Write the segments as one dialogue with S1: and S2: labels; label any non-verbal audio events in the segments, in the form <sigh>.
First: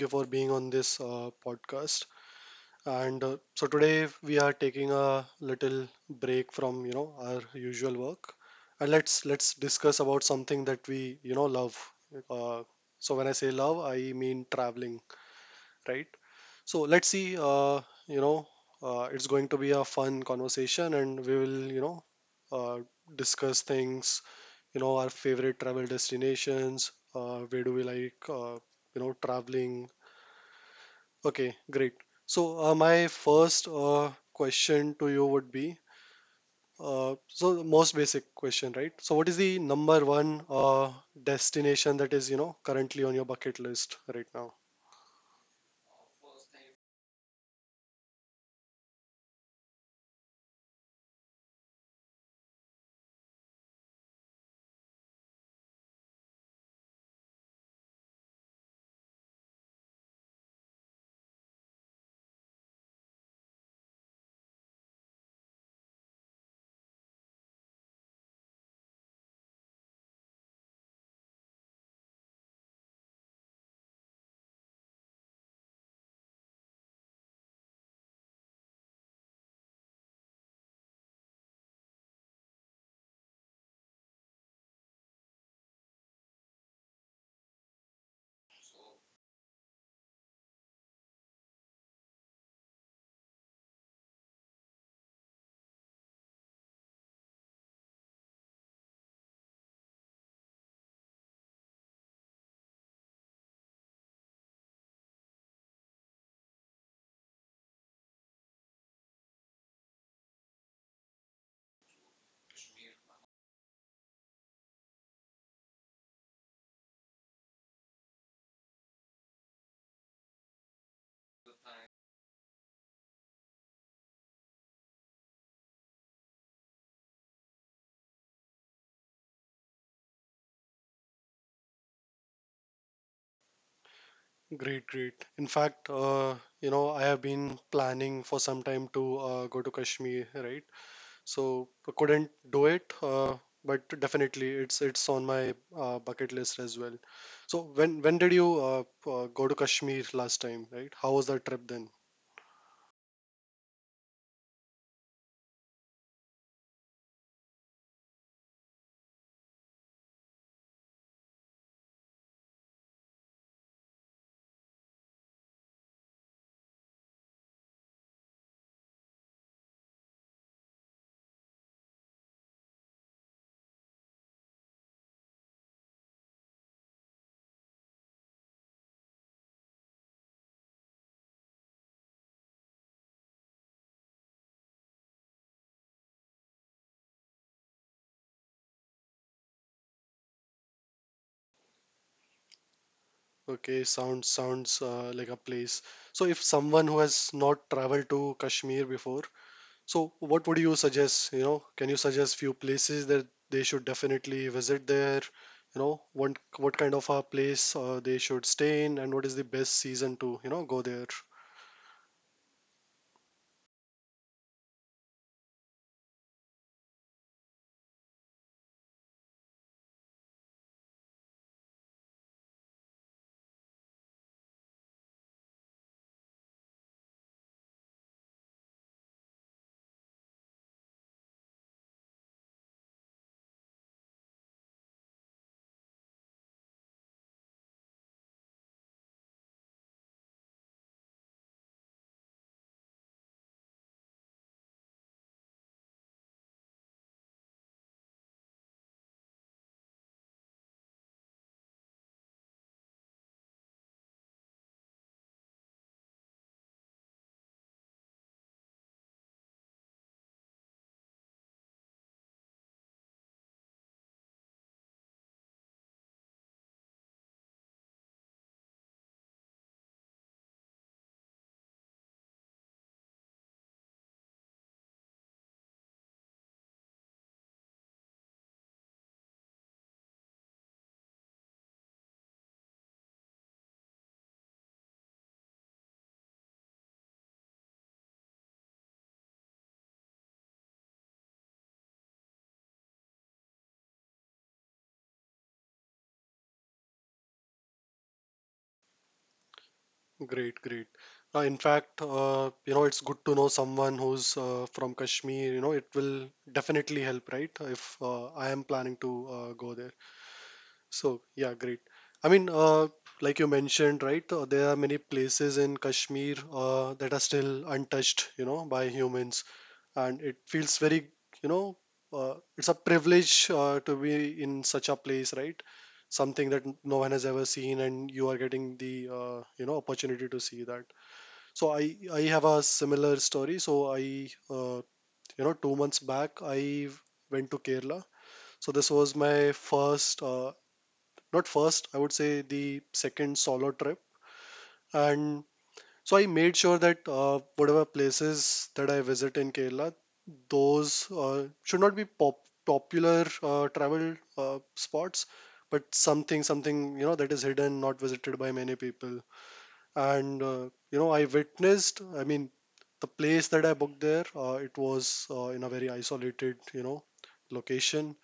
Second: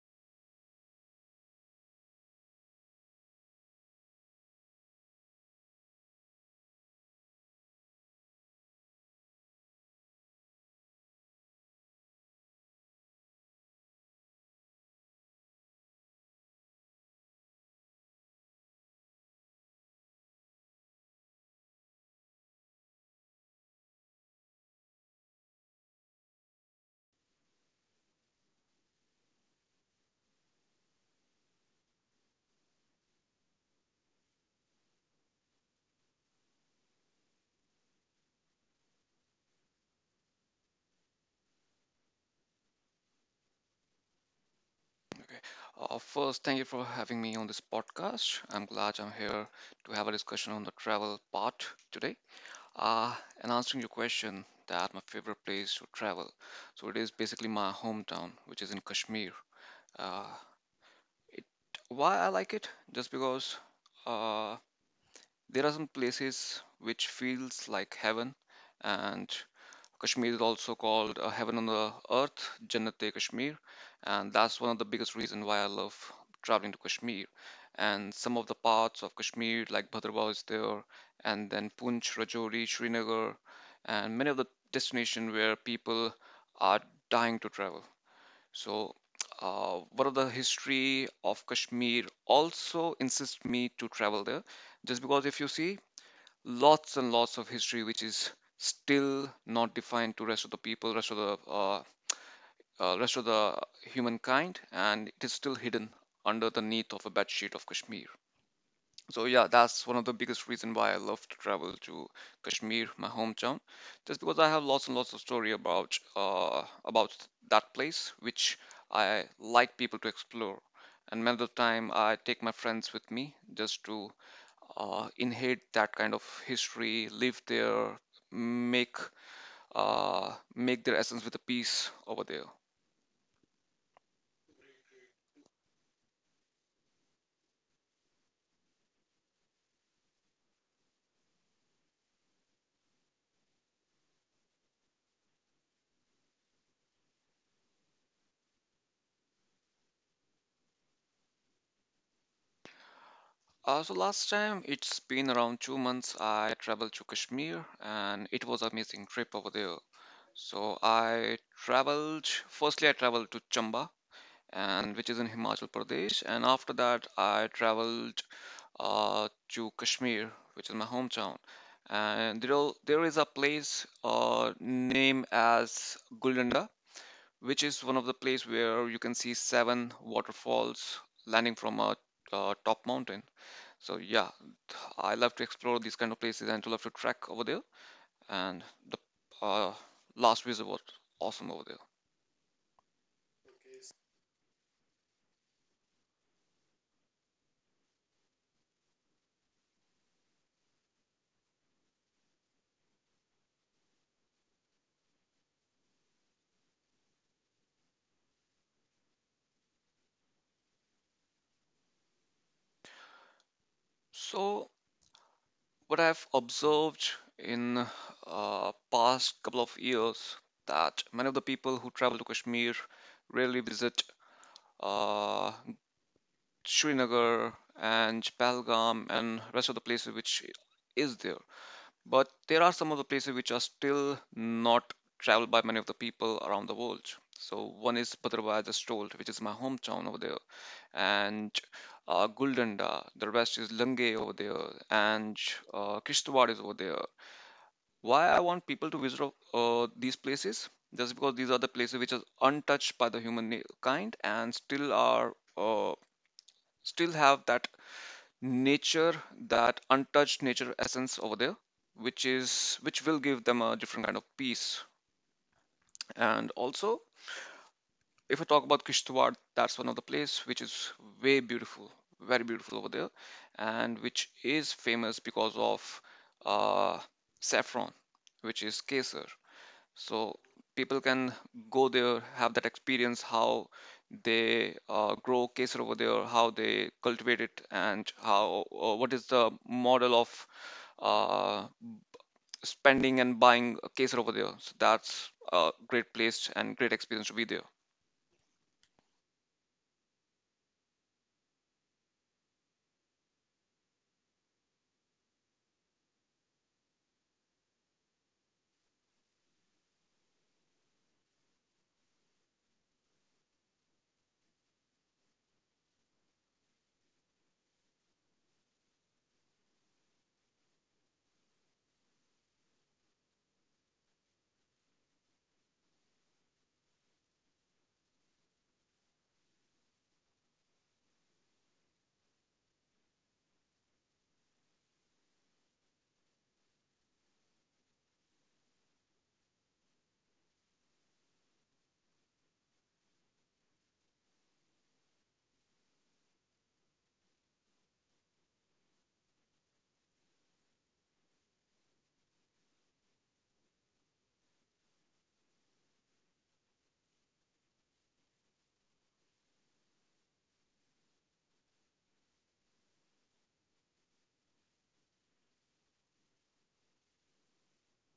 S1: you for being on this podcast. And so today we are taking a little break from our usual work, and let's discuss about something that we love. Uh, so when I say love, I mean traveling, right? So let's see, you know, it's going to be a fun conversation, and we will, uh, discuss things, our favorite travel destinations, where do we like, traveling. Okay, great. So my first question to you would be, so the most basic question, right? So what is the number one destination that is, currently on your bucket list right now?
S2: Okay. First, thank you for having me on this podcast. I'm glad I'm here to have a discussion on the travel part today. Uh, and answering your question, that my favorite place to travel. So it is basically my hometown, which is in Kashmir. Uh, it, why I like it? Just because uh, there are some places which feels like heaven, and Kashmir is also called heaven on the earth, Jannat-e Kashmir, and that's one of the biggest reason why I love traveling to Kashmir. And some of the parts of Kashmir, like Bhadrava, is there, and then Punch, Rajouri, Srinagar, and many of the destinations where people are dying to travel. So, one of the history of Kashmir also insists me to travel there, just because if you see lots and lots of history which is still not defined to rest of the people rest of the humankind, and it is still hidden underneath of a bedsheet of Kashmir. So yeah, that's one of the biggest reason why I love to travel to Kashmir, my hometown, just because I have lots and lots of story about about that place which I like people to explore. And many of the time I take my friends with me just to inherit that kind of history live there, make make their essence with a piece over there.
S1: Great, great. In fact, you know, I have been planning for some time to go to Kashmir, right? So I couldn't do it, but definitely it's on my bucket list as well. So when did you go to Kashmir last time, right? How was that trip then?
S2: So last time it's been around 2 months I traveled to Kashmir, and it was amazing trip over there. So I traveled to Chamba, and which is in Himachal Pradesh, and after that, I traveled to Kashmir, which is my hometown. And there is a place named as Guldanda, which is one of the place where you can see seven waterfalls landing from a top mountain. So yeah, I love to explore these kind of places and to love to trek over there, and the uh, last visit was awesome over there.
S1: Okay, sounds like a place. So if someone who has not traveled to Kashmir before, so, what would you suggest? You know, can you suggest few places that they should definitely visit there? You know, what kind of a place they should stay in, and what is the best season to go there?
S2: So, what I've observed in past couple of years, that many of the people who travel to Kashmir rarely visit uh, Srinagar and Pahalgam and rest of the places which is there. But there are some of the places which are still not traveled by many of the people around the world. So one is Bhadrava, I just told, which is my hometown over there, and Guldanda. The rest is Lange over there, and Kishtwar is over there. Why I want people to visit these places? Just because these are the places which are untouched by the kind, and still are uh, still have that nature, that untouched nature essence over there, which is which will give them a different kind of peace. And also, if I talk about Kishtwar, that's one of the place which is way beautiful, very beautiful over there, and which is famous because of uh, saffron, which is kesar. So people can go there, have that experience, how they grow kesar over there, how they cultivate it, and how what is the model of uh, spending and buying kesar over there. So that's a great place and great experience to be there.
S1: Great, great. In fact, you know, it's good to know someone who's from Kashmir. You know, it will definitely help, right? If I am planning to go there. So, yeah, great. I mean, like you mentioned, right, there are many places in Kashmir that are still untouched, you know, by humans. And it feels very, you know, it's a privilege to be in such a place, right? Something that no one has ever seen, and you are getting the, you know, opportunity to see that. So I have a similar story. So I, you know, 2 months back, I went to Kerala. So this was my first, not first, I would say the second solo trip. And so I made sure that whatever places that I visit in Kerala, those should not be popular travel spots, but something, you know, that is hidden, not visited by many people. And, you know, I witnessed, I mean, the place that I booked there, it was in a very isolated, you know, location.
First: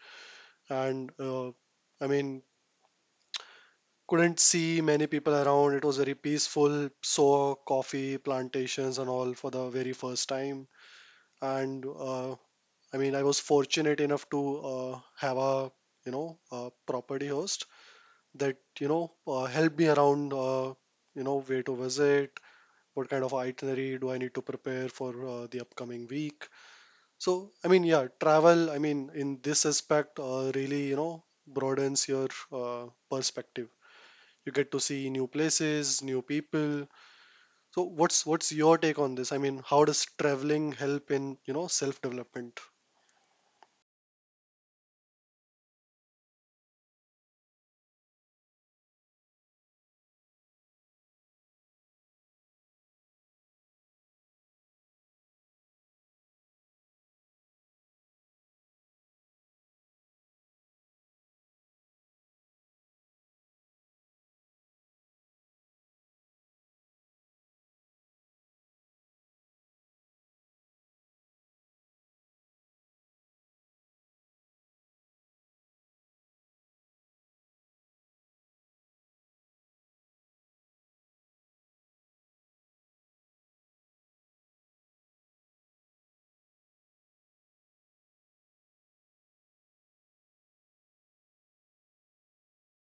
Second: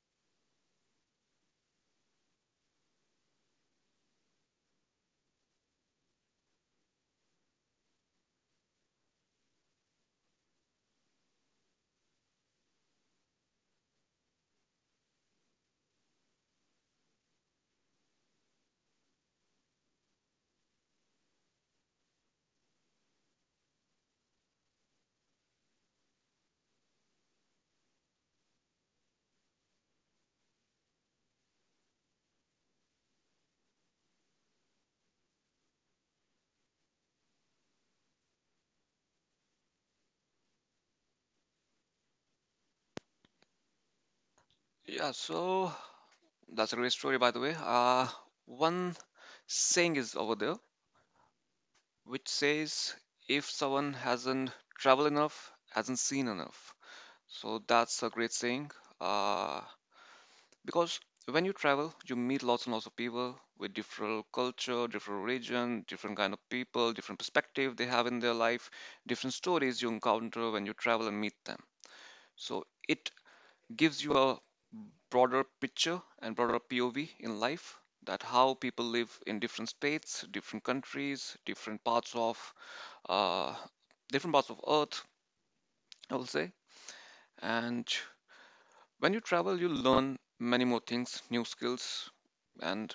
S1: And I mean, couldn't see many people around. It was very peaceful. Saw coffee plantations and all for the very first time. And I mean, I was fortunate enough to have a property host that helped me around, where to visit, what kind of itinerary do I need to prepare for the upcoming week. So I mean, yeah, travel. I mean, in this aspect, really broadens your perspective. You get to see new places, new people. So what's your take on this? I mean, how does traveling help in self development?
S2: Yeah, so that's a great story, by the way. One saying is over there, which says if someone hasn't traveled enough, hasn't seen enough. So that's a great thing. Uh, because when you travel, you meet lots and lots of people with different culture, different religion, different kind of people, different perspective they have in their life, different stories you encounter when you travel and meet them. So it gives you a broader picture and broader POV in life, that how people live in different states, different countries, uh, different parts of Earth, I will say. And when you travel, you learn many more things, new skills, and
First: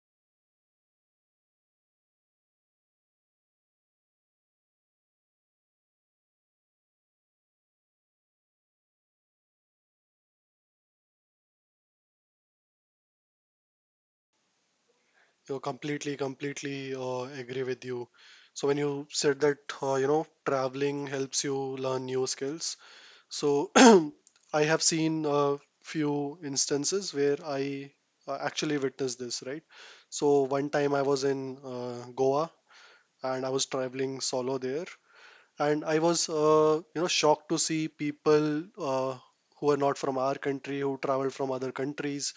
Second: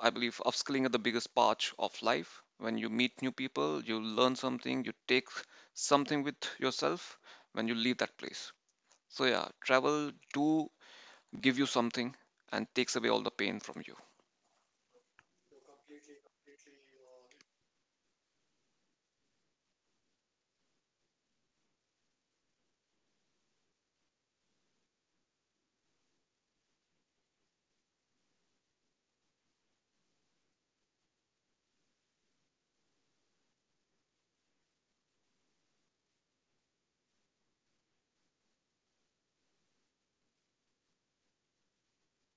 S2: I believe upskilling is the biggest part of life. When you meet new people, you learn something, you take something with yourself when you leave that place. So yeah, travel do give you something and takes away all the pain from you.
S1: You completely agree with you. So when you said that you know traveling helps you learn new skills, so <clears throat> I have seen a few instances where I actually witnessed this, right. So one time I was in goa, and I was traveling solo there, and I was you know shocked to see people uh, who are not from our country, who traveled from other countries,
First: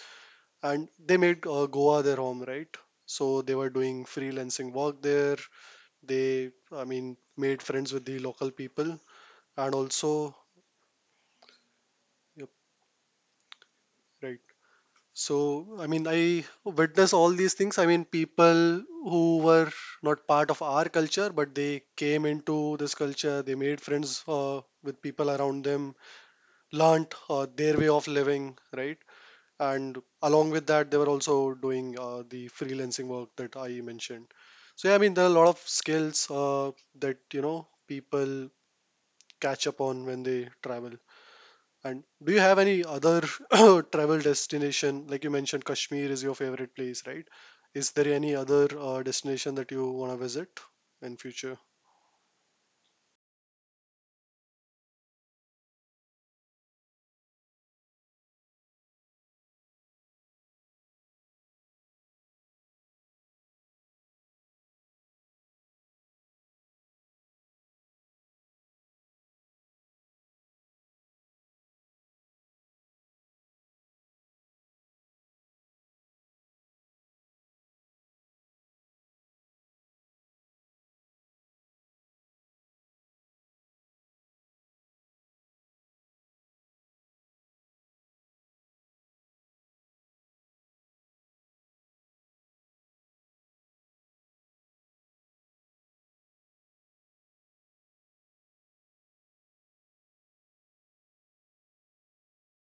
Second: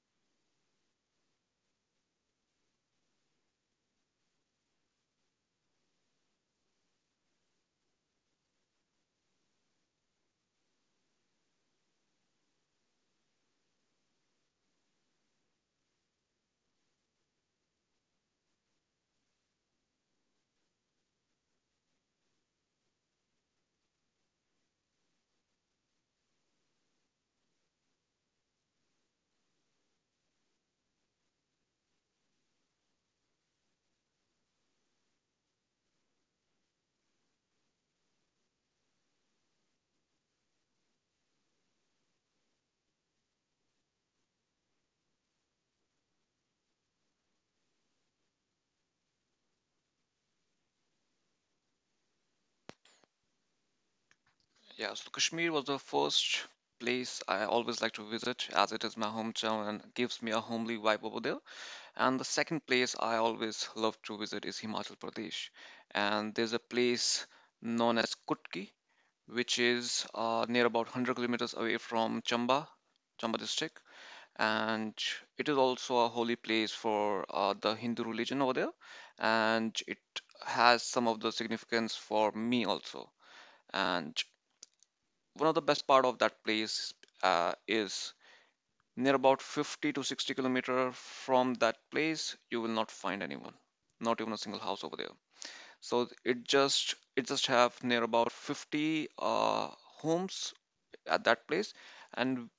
S1: and they made goa their home, right. So they were doing freelancing work there. They, I mean, made friends with the local people, and also, yep, right. So I mean, I witnessed all these things. I mean, people who were not part of our culture, but they came into this culture. They made friends with people around them, learnt their way of living, right? And along with that, they were also doing the freelancing work that I mentioned. So yeah, I mean, there are a lot of skills that you know people catch up on when they travel. And do you have any other <coughs> <clears throat> travel destination? Like you mentioned, Kashmir is your favorite place, right? Is there any other destination that you want to visit in future?
S2: Yeah, so Kashmir was the first place I always like to visit as it is my hometown and gives me a homely vibe over there. And the second place I always love to visit is Himachal Pradesh. And there's a place known as Kutki, which is near about 100 kilometers away from Chamba, Chamba district. And it is also a holy place for the Hindu religion over there. And it has some of the significance for me also. And one of the best part of that place is near about 50 to 60 kilometer from that place, you will not find anyone, not even a single house over there. So it just have near about 50 homes at that place, and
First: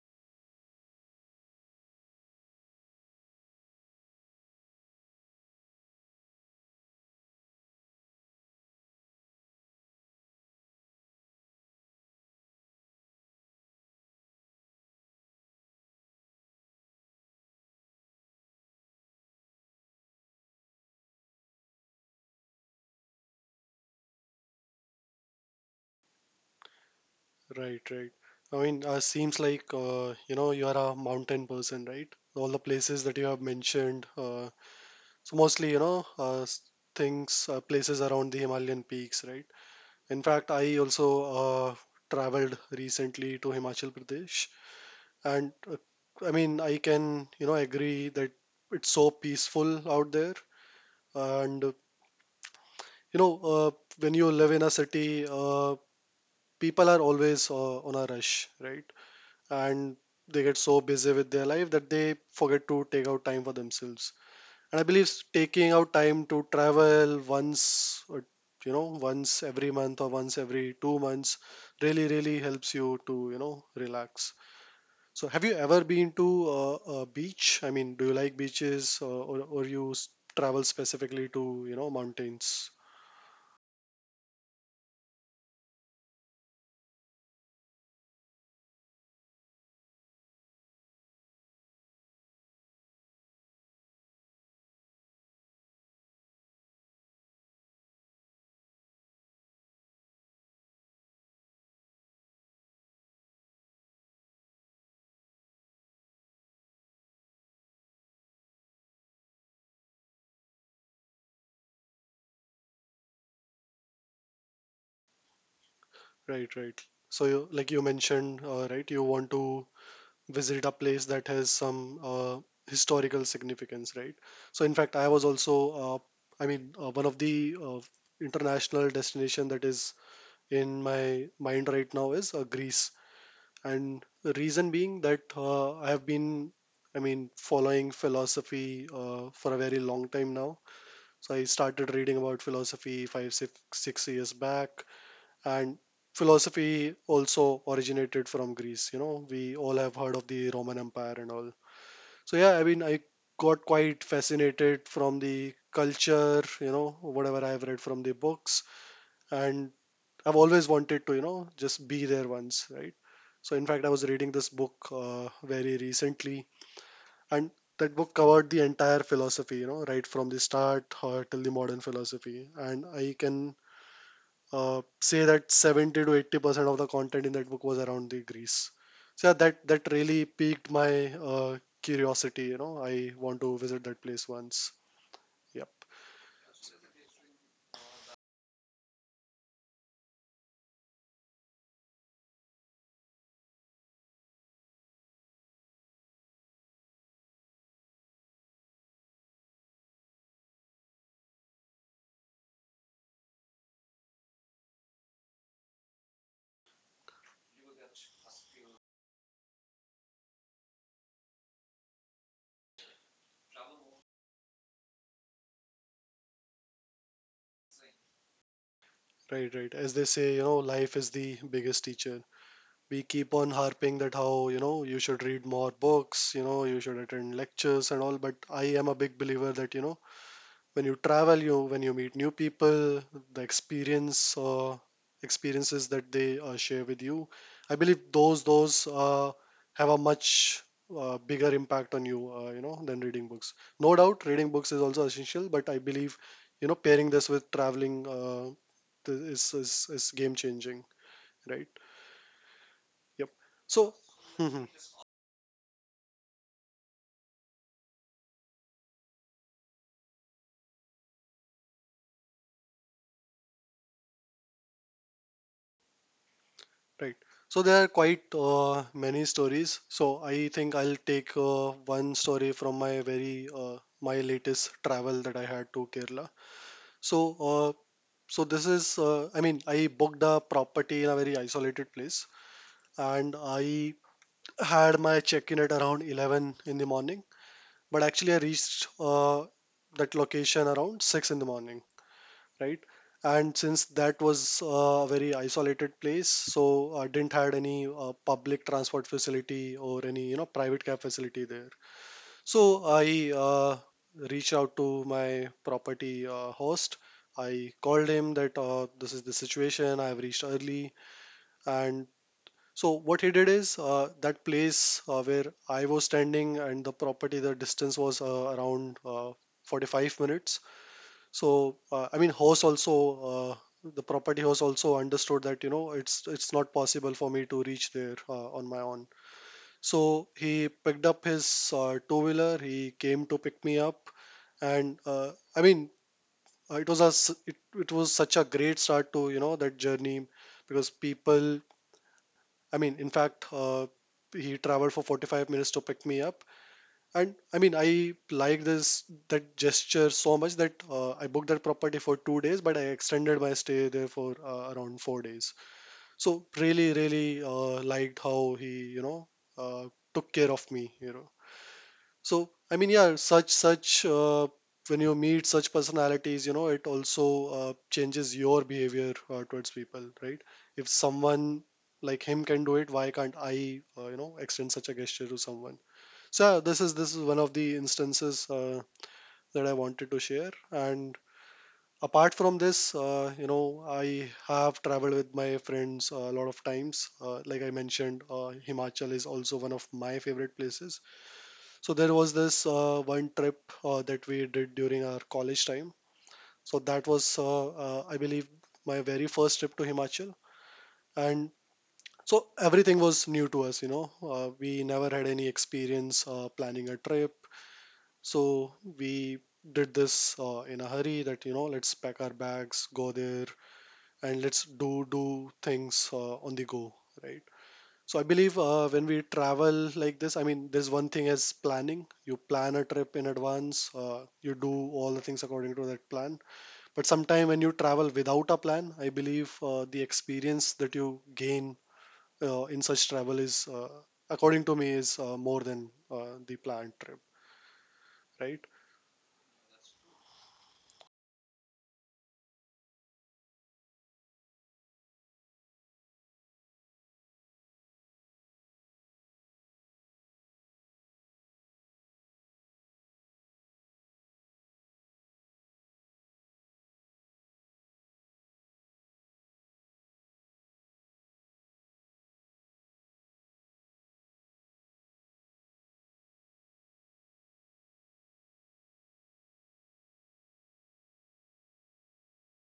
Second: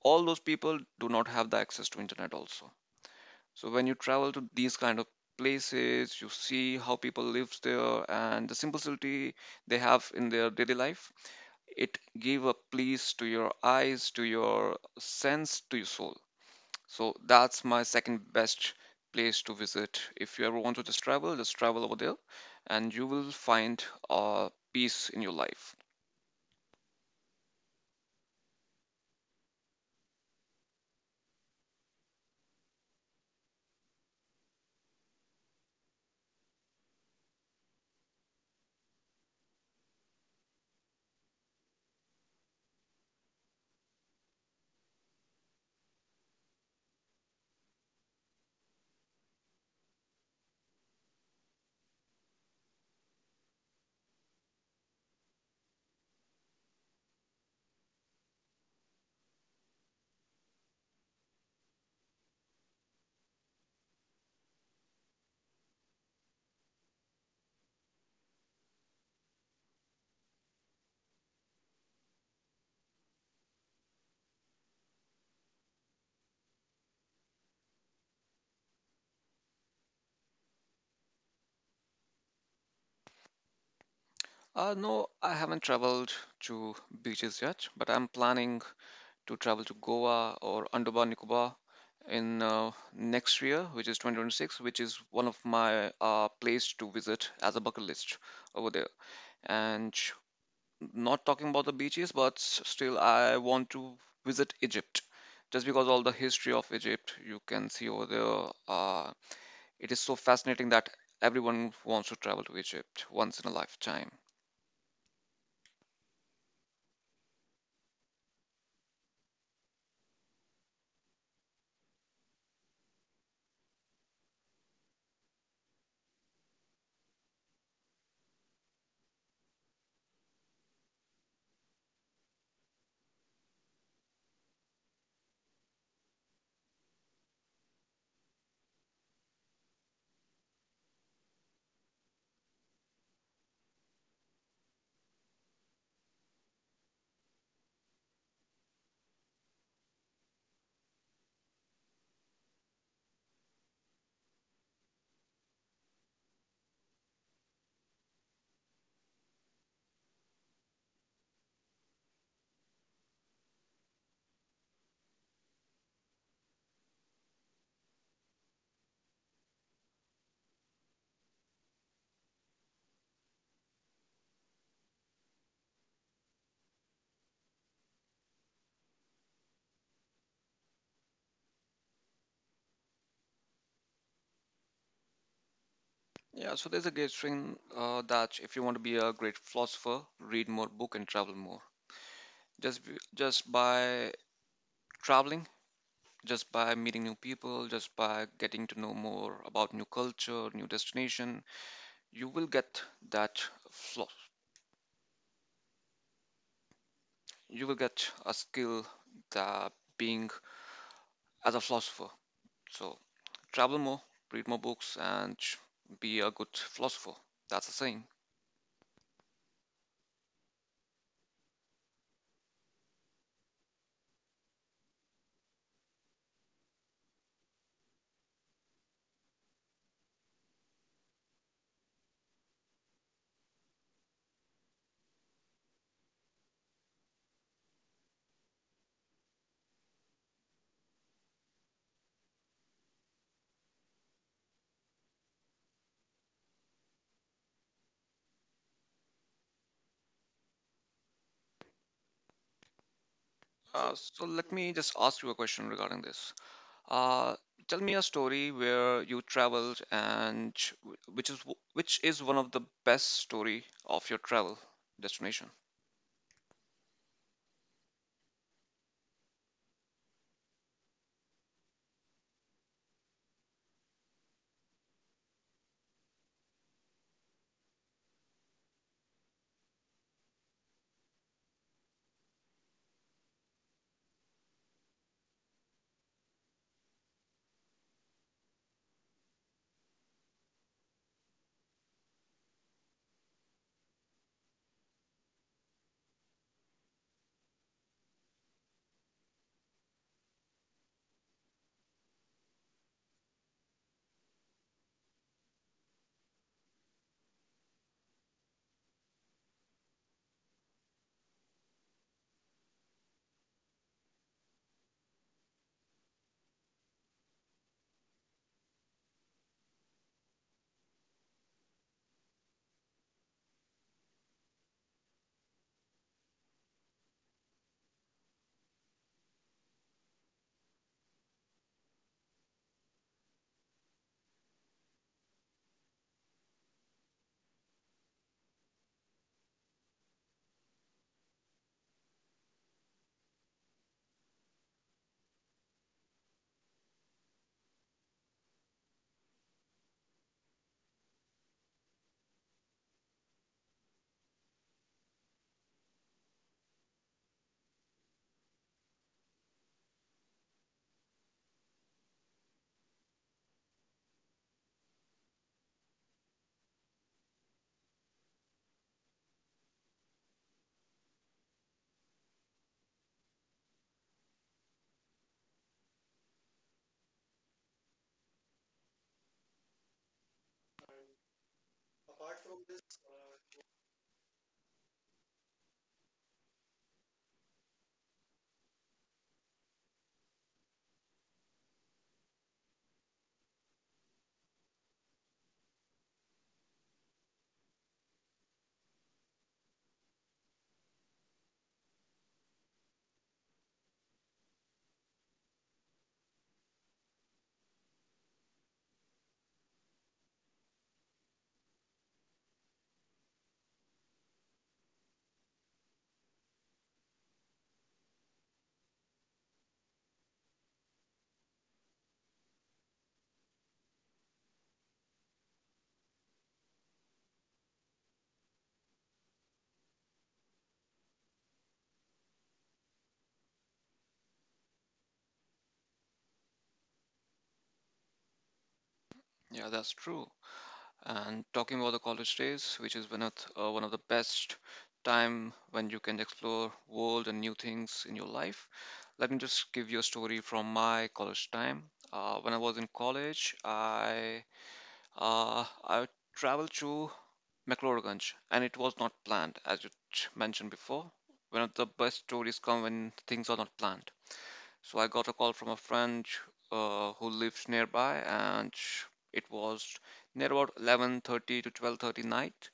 S2: all those people do not have the access to internet also. So when you travel to these kind of places, you see how people lives there and the simplicity they have in their daily life. It give a please to your eyes, to your sense, to your soul. So that's my second best place to visit. If you ever want to just travel over there and you will find peace in your life.
S1: Right, right. I mean, seems like you know you are a mountain person, right? All the places that you have mentioned, so mostly you know things, places around the Himalayan peaks, right? In fact, I also traveled recently to Himachal Pradesh, and I mean, I can you know agree that it's so peaceful out there, and you know when you live in a city, people are always on a rush, right. And they get so busy with their life that they forget to take out time for themselves. And I believe taking out time to travel once, or, you know, once every month or once every 2 months really, really helps you to, you know, relax. So have you ever been to a beach? I mean, do you like beaches, or you travel specifically to, you know, mountains?
S2: No, I haven't traveled to beaches yet, but I'm planning to travel to Goa or Andaman Nicobar in next year, which is 2026, which is one of my place to visit as a bucket list over there. And not talking about the beaches, but still, I want to visit Egypt just because all the history of Egypt you can see over there. It is so fascinating that everyone wants to travel to Egypt once in a lifetime.
S1: Right, right. So you, like you mentioned, right, you want to visit a place that has some historical significance, right? So, in fact, I was also, I mean, one of the international destination that is in my mind right now is Greece, and the reason being that I have been, I mean, following philosophy for a very long time now. So I started reading about philosophy five, 6 years back, and philosophy also originated from Greece. You know, we all have heard of the Roman Empire and all. So yeah, I mean, I got quite fascinated from the culture, you know, whatever I've read from the books, and I've always wanted to, you know, just be there once, right. So in fact, I was reading this book very recently, and that book covered the entire philosophy, you know, right from the start till the modern philosophy, and I can say that 70 to 80% of the content in that book was around the Greece. So yeah, that really piqued my curiosity. You know, I want to visit that place once. Yep,
S2: Yeah, so there's a great thing that if you want to be a great philosopher, read more book and travel more. Just by traveling, just by meeting new people, just by getting to know more about new culture, new destination, you will get that phlo- you will get a skill that being as a philosopher. So travel more, read more books, and be a good philosopher. That's the saying.
S1: right, right. As they say, you know, life is the biggest teacher. We keep on harping that how you know you should read more books, you know, you should attend lectures and all. But I am a big believer that you know when you travel you when you meet new people, the experience or experiences that they share with you, I believe those uh, have a much bigger impact on you you know than reading books. No doubt reading books is also essential, but I believe you know pairing this with traveling th- is, is is game changing, right. Yep.
S2: Uh,
S1: So
S2: so let me
S1: <laughs>
S2: just ask you a question regarding this. Uh, tell me a story where you traveled and which is one of the best story of your travel destination.
S1: right. So there are quite many stories. So I think I'll take one story from my very my latest travel that I had to Kerala. So uh, so this is I mean I booked a property in a very isolated place, and I had my check-in at around 11 in the morning. But actually I reached that location around 6 in the morning, right? And since that was a very isolated place, so I didn't had any public transport facility or any you know private cab facility there. So I reached out to my property host. I called him that this is the situation. I have reached early, and so what he did is that place where I was standing and the property, the distance was around 45 minutes. So I mean, host also the property host also understood that you know it's not possible for me to reach there on my own. So he picked up his two wheeler. He came to pick me up, and I mean, it was a s- it was such a great start to you know that journey, because people. I mean, in fact, he traveled for 45 minutes to pick me up, and I mean, I like this that gesture so much that I booked that property for 2 days, but I extended my stay there for around 4 days. So really, really liked how he, you know, uh, took care of me. So I mean, yeah, such such when you meet such personalities, you know, it also changes your behavior towards people, right? If someone like him can do it, why can't I, extend such a gesture to someone? So yeah, this is one of the instances that I wanted to share. And apart from this, I have traveled with my friends a lot of times. Like I mentioned, Himachal is also one of my favorite places. So there was this one trip that we did during our college time. So that was, I believe, my very first trip to Himachal. And so everything was new to us, you know. We never had any experience planning a trip. So we did this in a hurry that, you know, let's pack our bags, go there, and let's do things on the go, right? So I believe when we travel like this, I mean, there's one thing as planning. You plan a trip in advance, you do all the things according to that plan. But sometime when you travel without a plan, I believe the experience that you gain in such travel is, according to me, is more than the planned trip, right?
S2: Yeah, that's true. And talking about the college days, which is one of the best time when you can explore world and new things in your life. Let me just give you a story from my college time. When I was in college, I traveled to McLeodganj, and it was not planned, as you mentioned before. One of the best stories come when things are not planned. So I got a call from a friend who lives nearby, and it was near about 11:30 to 12:30 night.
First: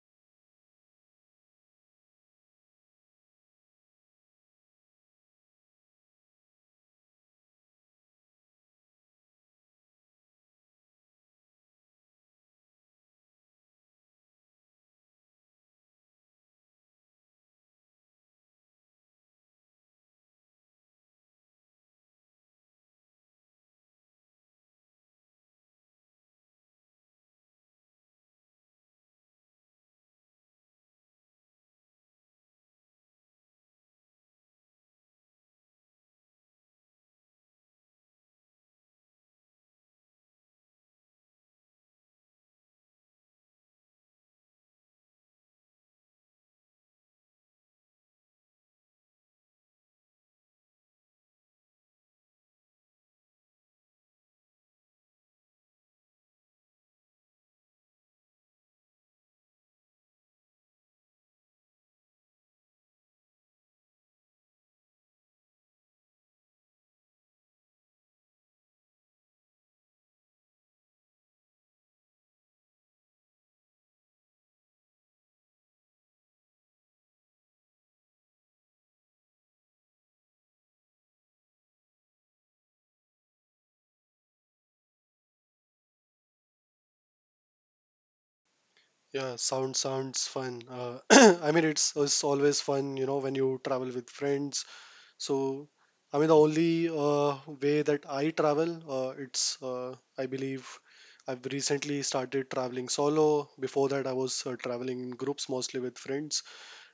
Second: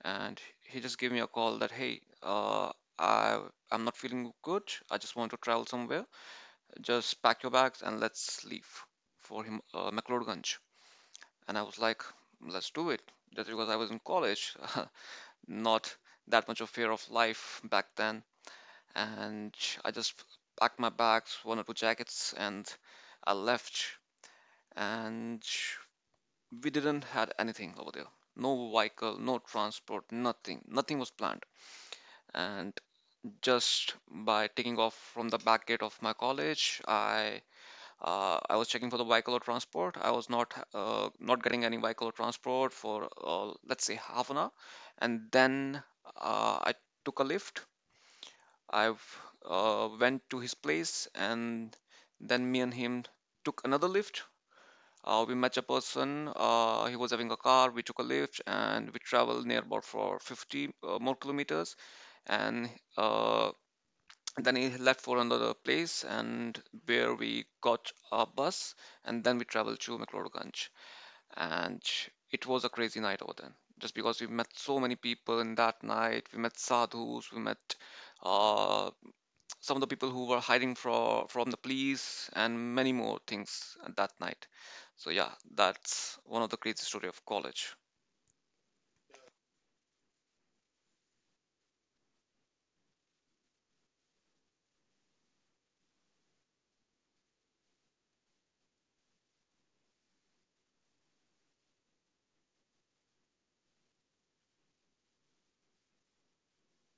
S2: And he just gave me a call that, hey, I I'm not feeling good. I just want to travel somewhere. Just pack your bags and let's leave for him, McLeodganj. And I was like, let's do it. Just because I was in college, <laughs> not that much of fear of life back then, and I just packed my bags, one or two jackets, and I left. And we didn't had anything over there. No vehicle, no transport, nothing. Nothing was planned. And just by taking off from the back gate of my college, I was checking for the vehicle or transport. I was not getting any vehicle or transport for let's say half an hour, and then I took a lift I've Went to his place, and then me and him took another lift. We met a person. He was having a car. We took a lift, and we traveled near about for 50 more kilometers. And uh, then he left for another place, and where we got a bus, and then we traveled to McLeodganj. And it was a crazy night over then, just because we met so many people in that night. We met sadhus, we met uh, some of the people who were hiding from the police and many more things that night. So yeah, that's one of the crazy story of college.
S1: Yeah, sounds fun. <clears throat> I mean, it's always fun, you know, when you travel with friends. So, I mean, the only way that I travel, it's I believe I've recently started traveling solo. Before that, I was traveling in groups, mostly with friends.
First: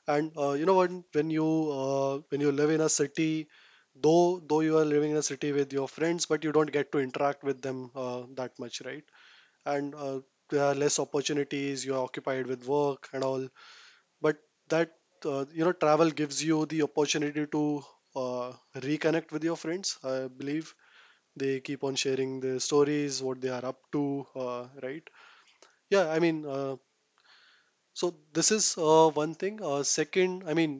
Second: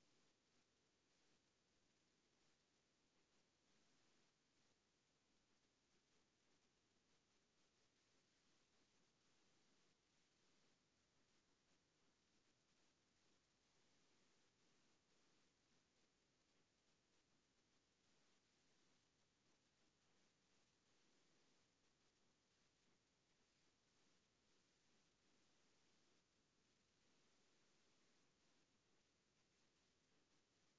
S1: And you know, what? When you when you live in a city, though you are living in a city with your friends, but you don't get to interact with them that much, right? And there are less opportunities, you're occupied with work and all, but that you know, travel gives you the opportunity to uh, reconnect with your friends, I believe. They keep on sharing their stories, what they are up to, right? Yeah, I mean, so this is one thing. Second, I mean,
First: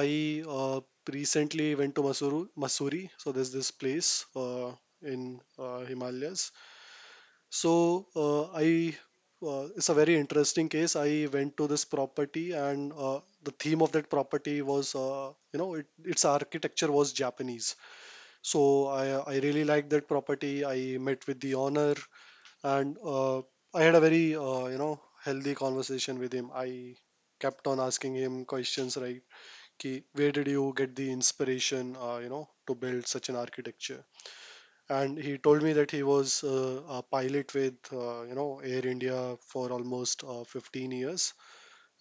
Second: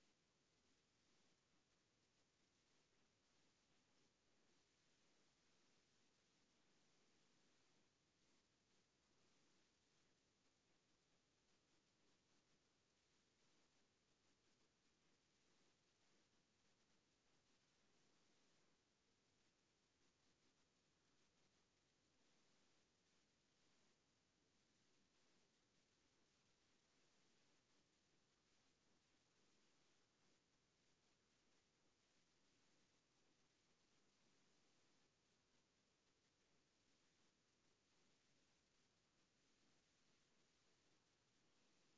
S1: I recently went to Masuru, Masuri. So there's this place in Himalayas. So I it's a very interesting case. I went to this property, and the theme of that property was you know, it, its architecture was Japanese. So I really liked that property. I met with the owner, and I had a very you know, healthy conversation with him. I kept on asking him questions, right? "Ki, where did you get the inspiration, to build such an architecture?" And he told me that he was a pilot with you know, Air India for almost 15 years.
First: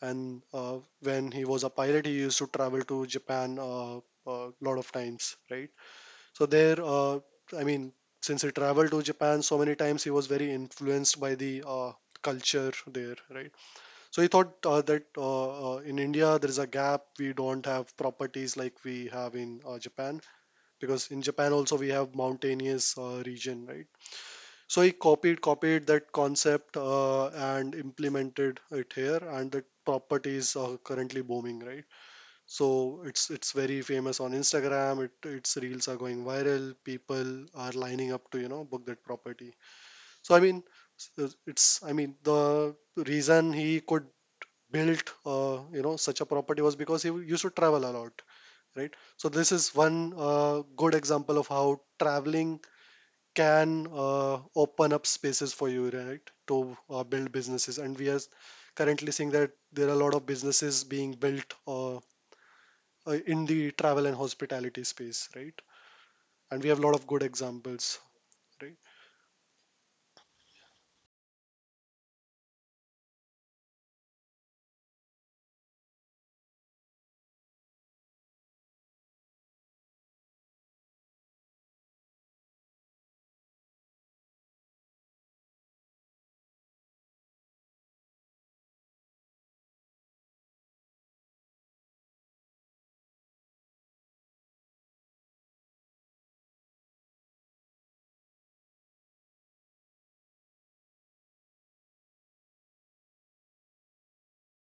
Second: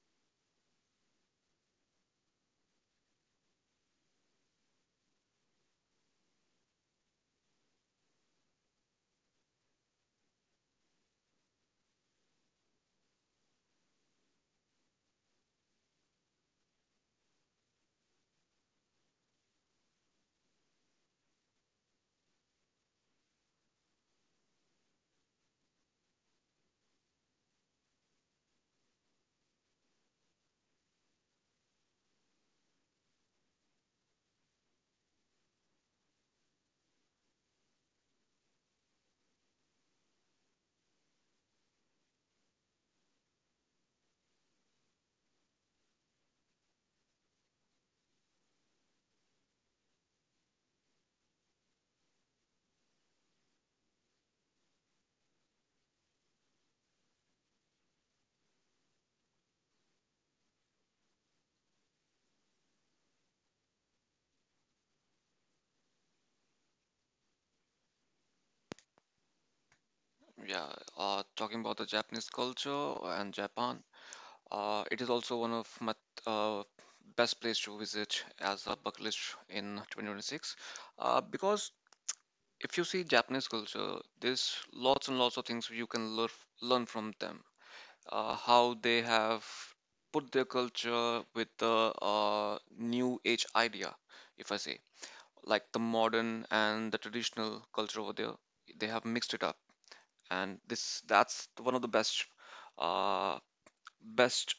S1: And when he was a pilot, he used to travel to Japan a uh, lot of times, right? So there, I mean, since he traveled to Japan so many times, he was very influenced by the culture there, right? So he thought that in India there is a gap, we don't have properties like we have in Japan, because in Japan also we have mountainous region, right? So he copied that concept and implemented it here, and the properties are currently booming, right? So it's very famous on Instagram. It, its reels are going viral. People are lining up to, you know, book that property. So I mean, it's, I mean, the reason he could build you know, such a property was because he used to travel a lot, right? So this is one good example of how traveling can open up spaces for you, right, to build businesses. And we are currently seeing that there are a lot of businesses being built in the travel and hospitality space, right? And we have a lot of good examples, right?
S2: Yeah. Talking about the Japanese culture and Japan, it is also one of my uh, best place to visit as a bucket list in 2026, because if you see Japanese culture, there's lots and lots of things you can learn from them. Uh, how they have put their culture with the new age idea, if I say, like the modern and the traditional culture over there, they have mixed it up, and this that's one of the best, uh, best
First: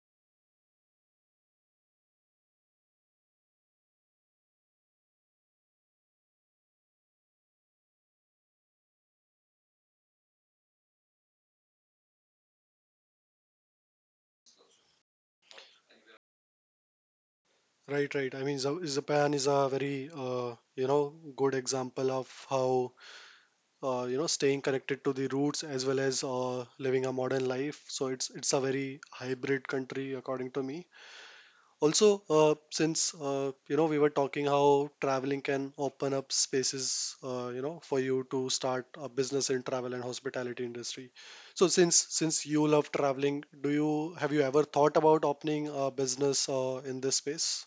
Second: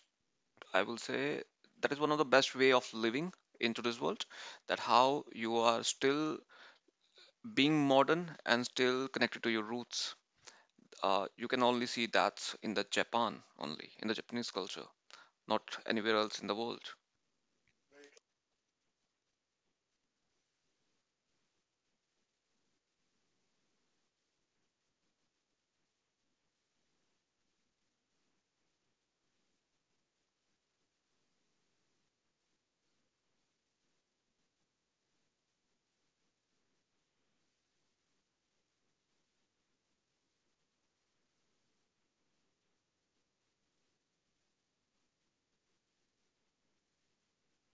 S2: I will say that is one of the best way of living into this world. That how you are still being modern and still connected to your roots. You can only see that in the Japan, only in the Japanese culture, not anywhere else in the world.
S1: Right, right. I mean, Japan is a very, good example of how, staying connected to the roots as well as living a modern life. So it's a very hybrid country, according to me. Also, since you know, we were talking how traveling can open up spaces, for you to start a business in travel and hospitality industry. So since you love traveling, do you have, you ever thought about opening a business in this space?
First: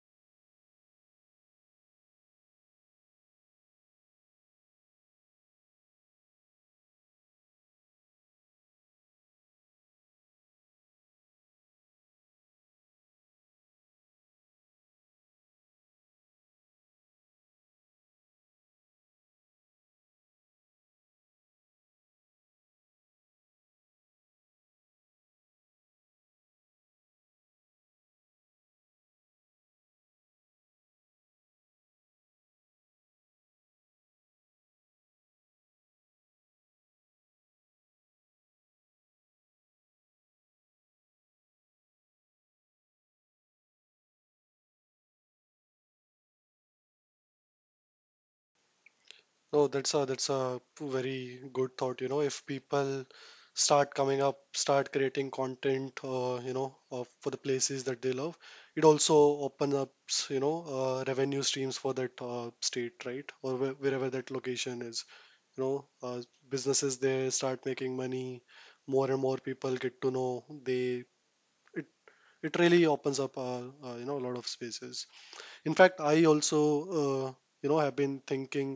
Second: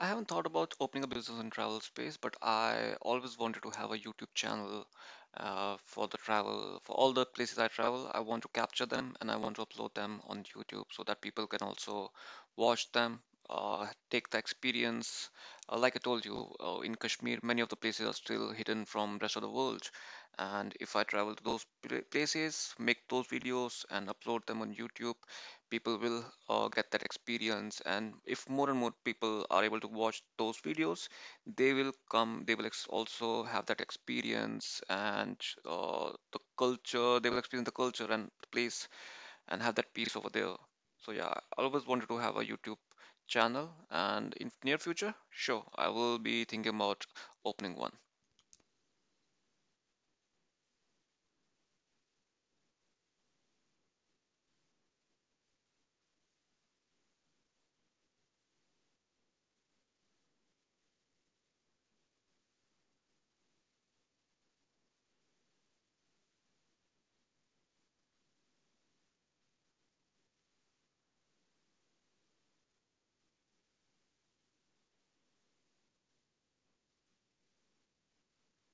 S2: I haven't thought about opening a business in travel space, but I always wanted to have a YouTube channel for the travel, for all the places I travel. I want to capture them and I want to upload them on YouTube so that people can also watch them, uh, take the experience. Like I told you, in Kashmir, many of the places are still hidden from rest of the world. And if I travel to places, make those videos and upload them on YouTube, people will get that experience, and if more and more people are able to watch those videos, they will come, also have that experience, and they will experience the culture and the place and have that peace over there. So yeah, I always wanted to have a YouTube channel, and in near future, sure, I will be thinking about opening one.
S1: No, that's a very good thought. You know, if people start coming up, start creating content, for the places that they love, it also opens up, you know, revenue streams for that state, right? Or wh wherever that location is. You know, uh, businesses there start making money. More and more people get to know. They, it it really opens up, a lot of spaces. In fact, I also, uh, have been thinking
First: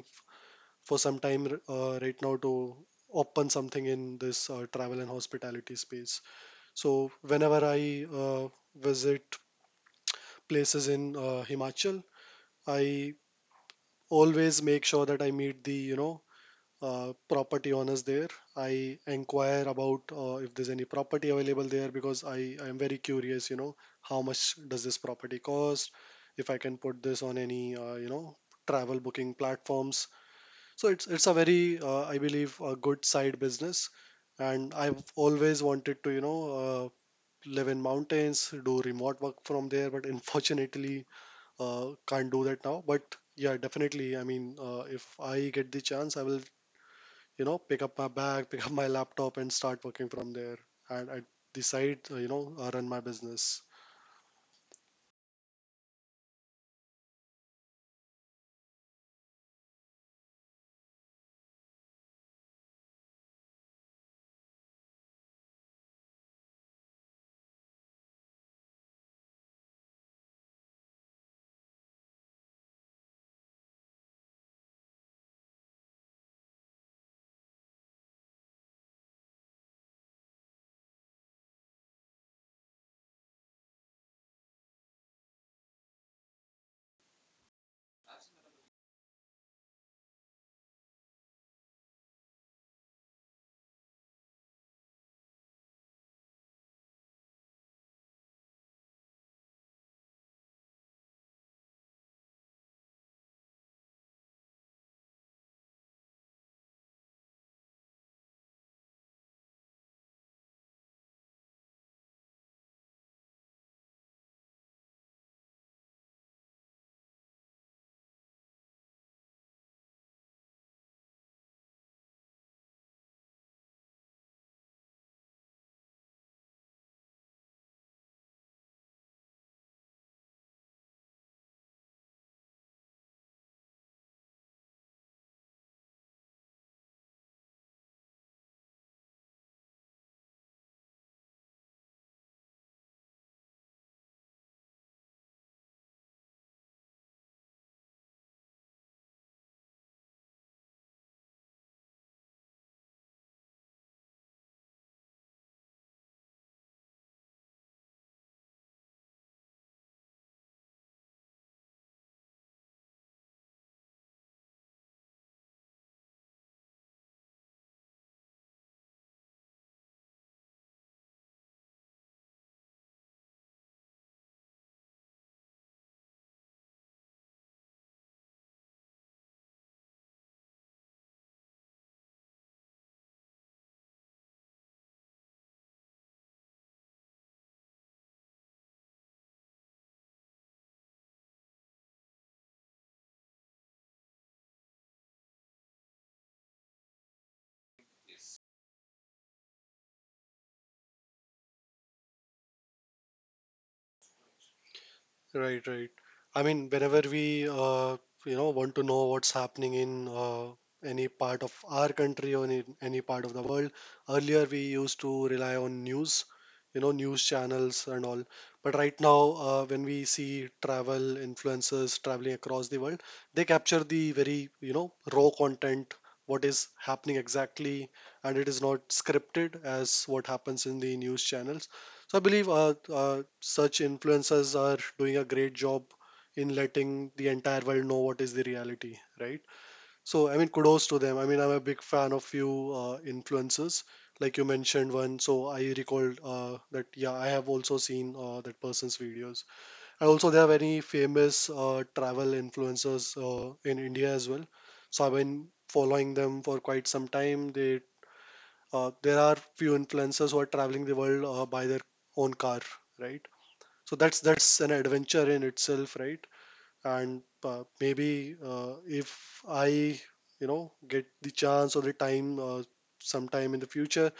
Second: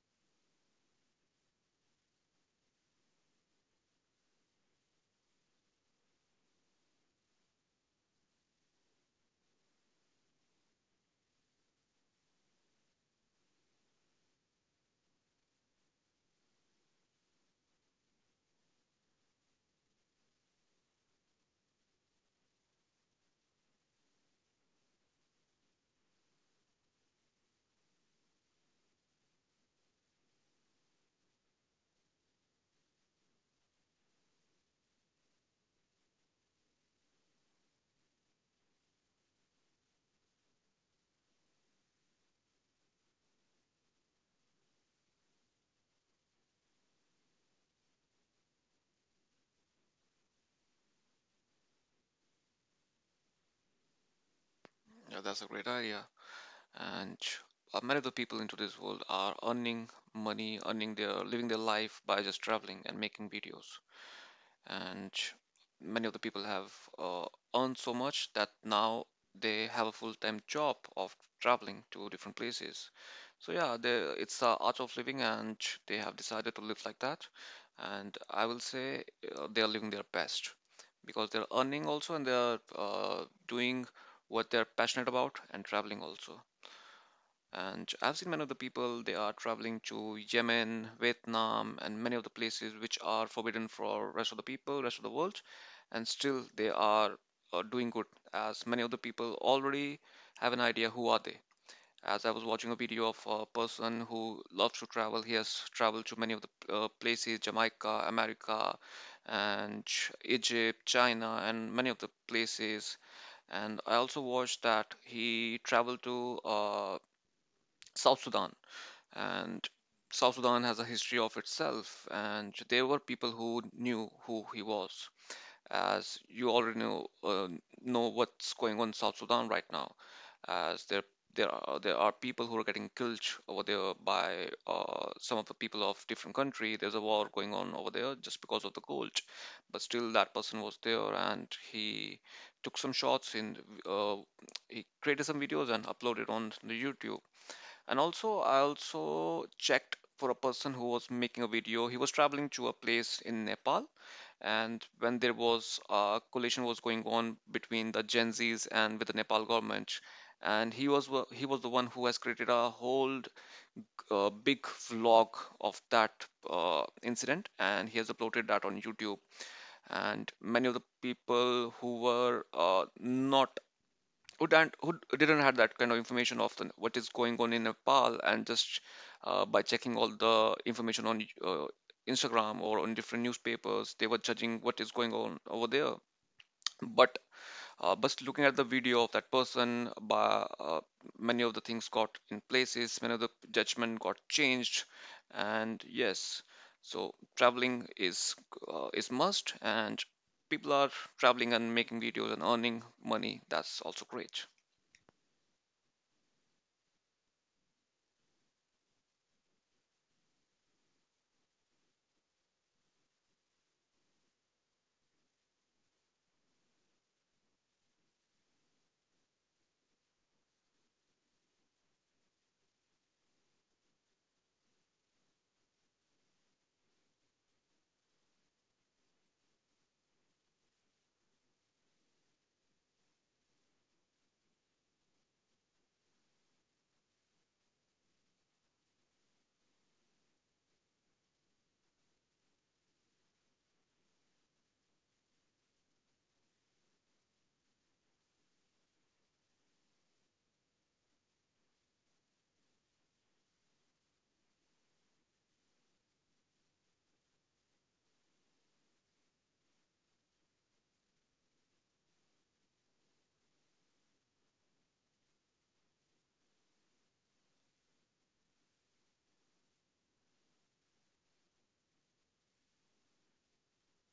S1: for some time right now to open something in this travel and hospitality space. So whenever I visit places in Himachal, I always make sure that I meet the, you know, property owners there. I inquire about if there's any property available there, because I am very curious. You know, how much does this property cost? If I can put this on any you know, travel booking platforms. So it's a very I believe, a good side business, and I've always wanted to, you know, uh, live in mountains, do remote work from there, but unfortunately can't do that now. But yeah, definitely. I mean, if I get the chance, I will, you know, pick up my bag, <laughs> pick up my laptop, and start working from there, and at the side run my business.
S2: Yeah, that's a great idea. And many of the people into this world are earning money, earning their living, their life, by just traveling and making videos. And many of the people have uh, earned so much that now they have a full-time job of traveling to different places. So yeah, they, it's a art of living, and they have decided to live like that. And I will say they are living their best because they're earning also, and they're doing what they're passionate about, and traveling also. And I've seen many of the people, they are traveling to Yemen, Vietnam, and many of the places which are forbidden for rest of the people, rest of the world, and still they are doing good, as many of the people already have an idea who are they. As I was watching a video of a person who loves to travel, he has traveled to many of the places, Jamaica, America, and Egypt, China, and many of the places. And I also watched that he traveled to South Sudan. And South Sudan has a history of itself, and there were people who knew who he was. As you already know what's going on in South Sudan right now, as there are people who are getting killed over there by some of the people of different country. There's a war going on over there just because of the gold, but still that person was there, and he took some shots in, uh, he created some videos and uploaded on the YouTube. And also, I also checked for a person who was making a video. He was traveling to a place in Nepal, and when there was a collision was going on between the Gen Zs and with the Nepal government, and he was the one who has created a whole big vlog of that incident, and he has uploaded that on YouTube. And many of the people who were not who don't who didn't have that kind of information of the, what is going on in Nepal, and just by checking all the information on Instagram or on different newspapers, they were judging what is going on over there. But just looking at the video of that person, by many of the things got in places, many of the judgment got changed. And yes, so traveling is must, and people are traveling and making videos and earning money. That's also great.
S1: Right, right. I mean, whenever we you know, want to know what's happening in any part of our country or in any part of the world, earlier we used to rely on news, you know, news channels and all. But right now, when we see travel influencers traveling across the world, they capture the very, you know, raw content, what is happening exactly, and it is not scripted as what happens in the news channels. So I believe such influencers are doing a great job in letting the entire world know what is the reality, right? So I mean, kudos to them. I mean, I'm a big fan of few influencers, like you mentioned one. So I recalled that yeah, I have also seen that person's videos. And also there are very famous travel influencers in India as well. So I've been following them for quite some time. They, there are few influencers who are traveling the world by their own car, right? So that's an adventure in itself, right? And maybe if I, you know, get the chance or the time, sometime in the future,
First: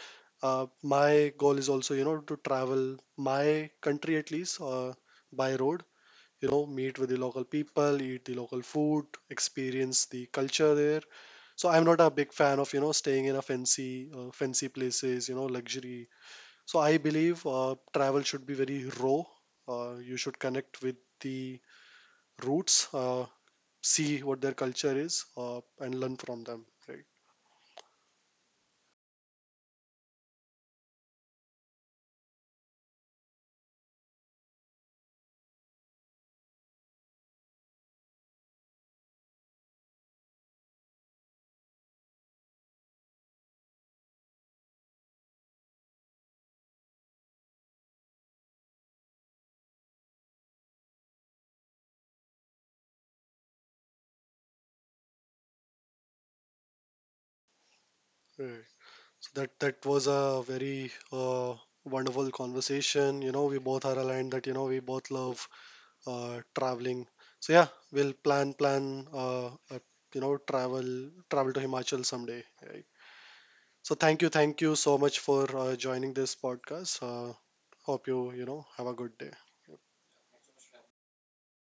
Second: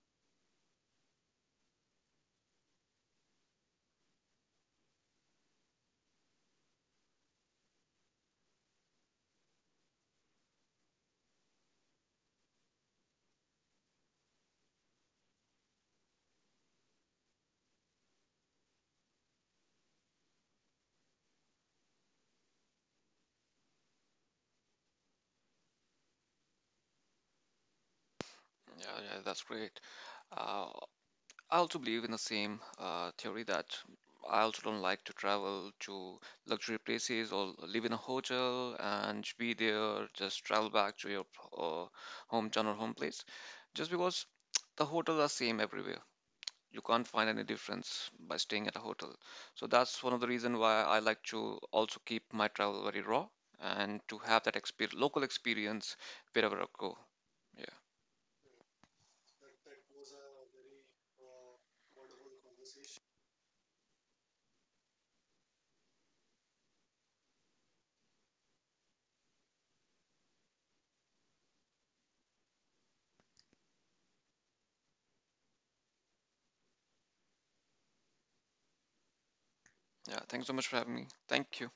S1: my goal is also, you know, to travel my country at least by road, you know, meet with the local people, eat the local food, experience the culture there. So I'm not a big fan of, you know, staying in a fancy places, you know, luxury. So I believe travel should be very raw. You should connect with the roots, see what their culture is, and learn from them, right?
S2: Yeah, yeah, that's great. Uh, I also believe in the same theory that I also don't like to travel to luxury places or live in a hotel and be there, just travel back to your uh, hometown or home place, just because <tsk> the hotels are same everywhere. You can't find any difference by staying at a hotel. So that's one of the reason why I like to also keep my travel very raw and to have that exper local experience wherever I go. Yeah,
S1: Right. So that was a very wonderful conversation. You know, we both are aligned that, you know, we both love traveling. So yeah, we'll plan plan you know travel to Himachal someday. Right? So thank you so much for joining this podcast. Hope you, you know, have a good day.
S2: yeah. Thanks so much for having me. Thank you.